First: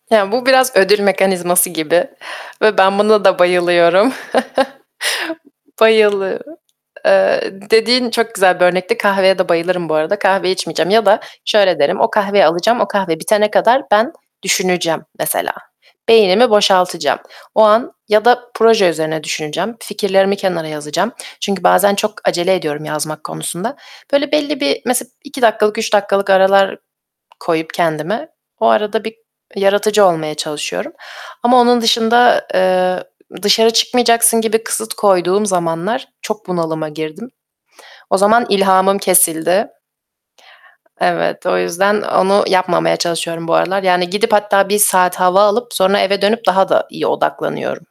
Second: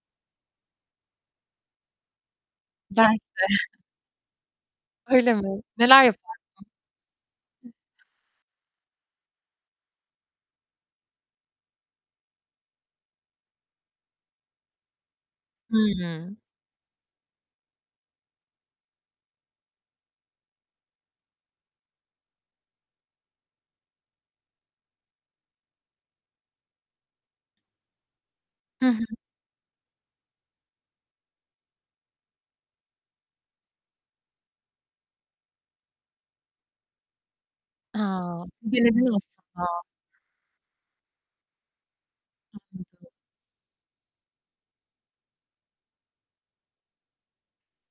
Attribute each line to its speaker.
Speaker 1: Ya, bu biraz ödül mekanizması gibi ve ben
Speaker 2: Ben de.
Speaker 1: buna da bayılıyorum.
Speaker 2: Öyle mi, neler yaparsın?
Speaker 1: Bayılı Eee, dediğin çok güzel bir örnekti. Kahveye de bayılırım bu arada. Kahve içmeyeceğim ya da şöyle derim, o kahveyi alacağım, o kahve bitene kadar ben düşüneceğim mesela.
Speaker 2: Hıı.
Speaker 1: Beynimi boşaltacağım. O an ya da proje üzerine düşüneceğim. Fikirlerimi kenara yazacağım. Çünkü bazen çok acele ediyorum yazmak konusunda. Böyle belli bir, mesela, 2 dakikalık, 3 dakikalık aralar koyup kendime, o
Speaker 2: Hı hı.
Speaker 1: arada bir yaratıcı olmaya çalışıyorum. Ama onun dışında, eee, dışarı çıkmayacaksın gibi kısıt koyduğum zamanlar çok bunalıma girdim.
Speaker 2: A!
Speaker 1: O zaman
Speaker 2: Bu
Speaker 1: ilhamım
Speaker 2: gelebilir
Speaker 1: kesildi.
Speaker 2: aslında.
Speaker 1: Evet, o yüzden onu yapmamaya
Speaker 2: [unintelligible]
Speaker 1: çalışıyorum bu aralar. Yani gidip hatta bir saat hava alıp, sonra eve dönüp daha da iyi odaklanıyorum.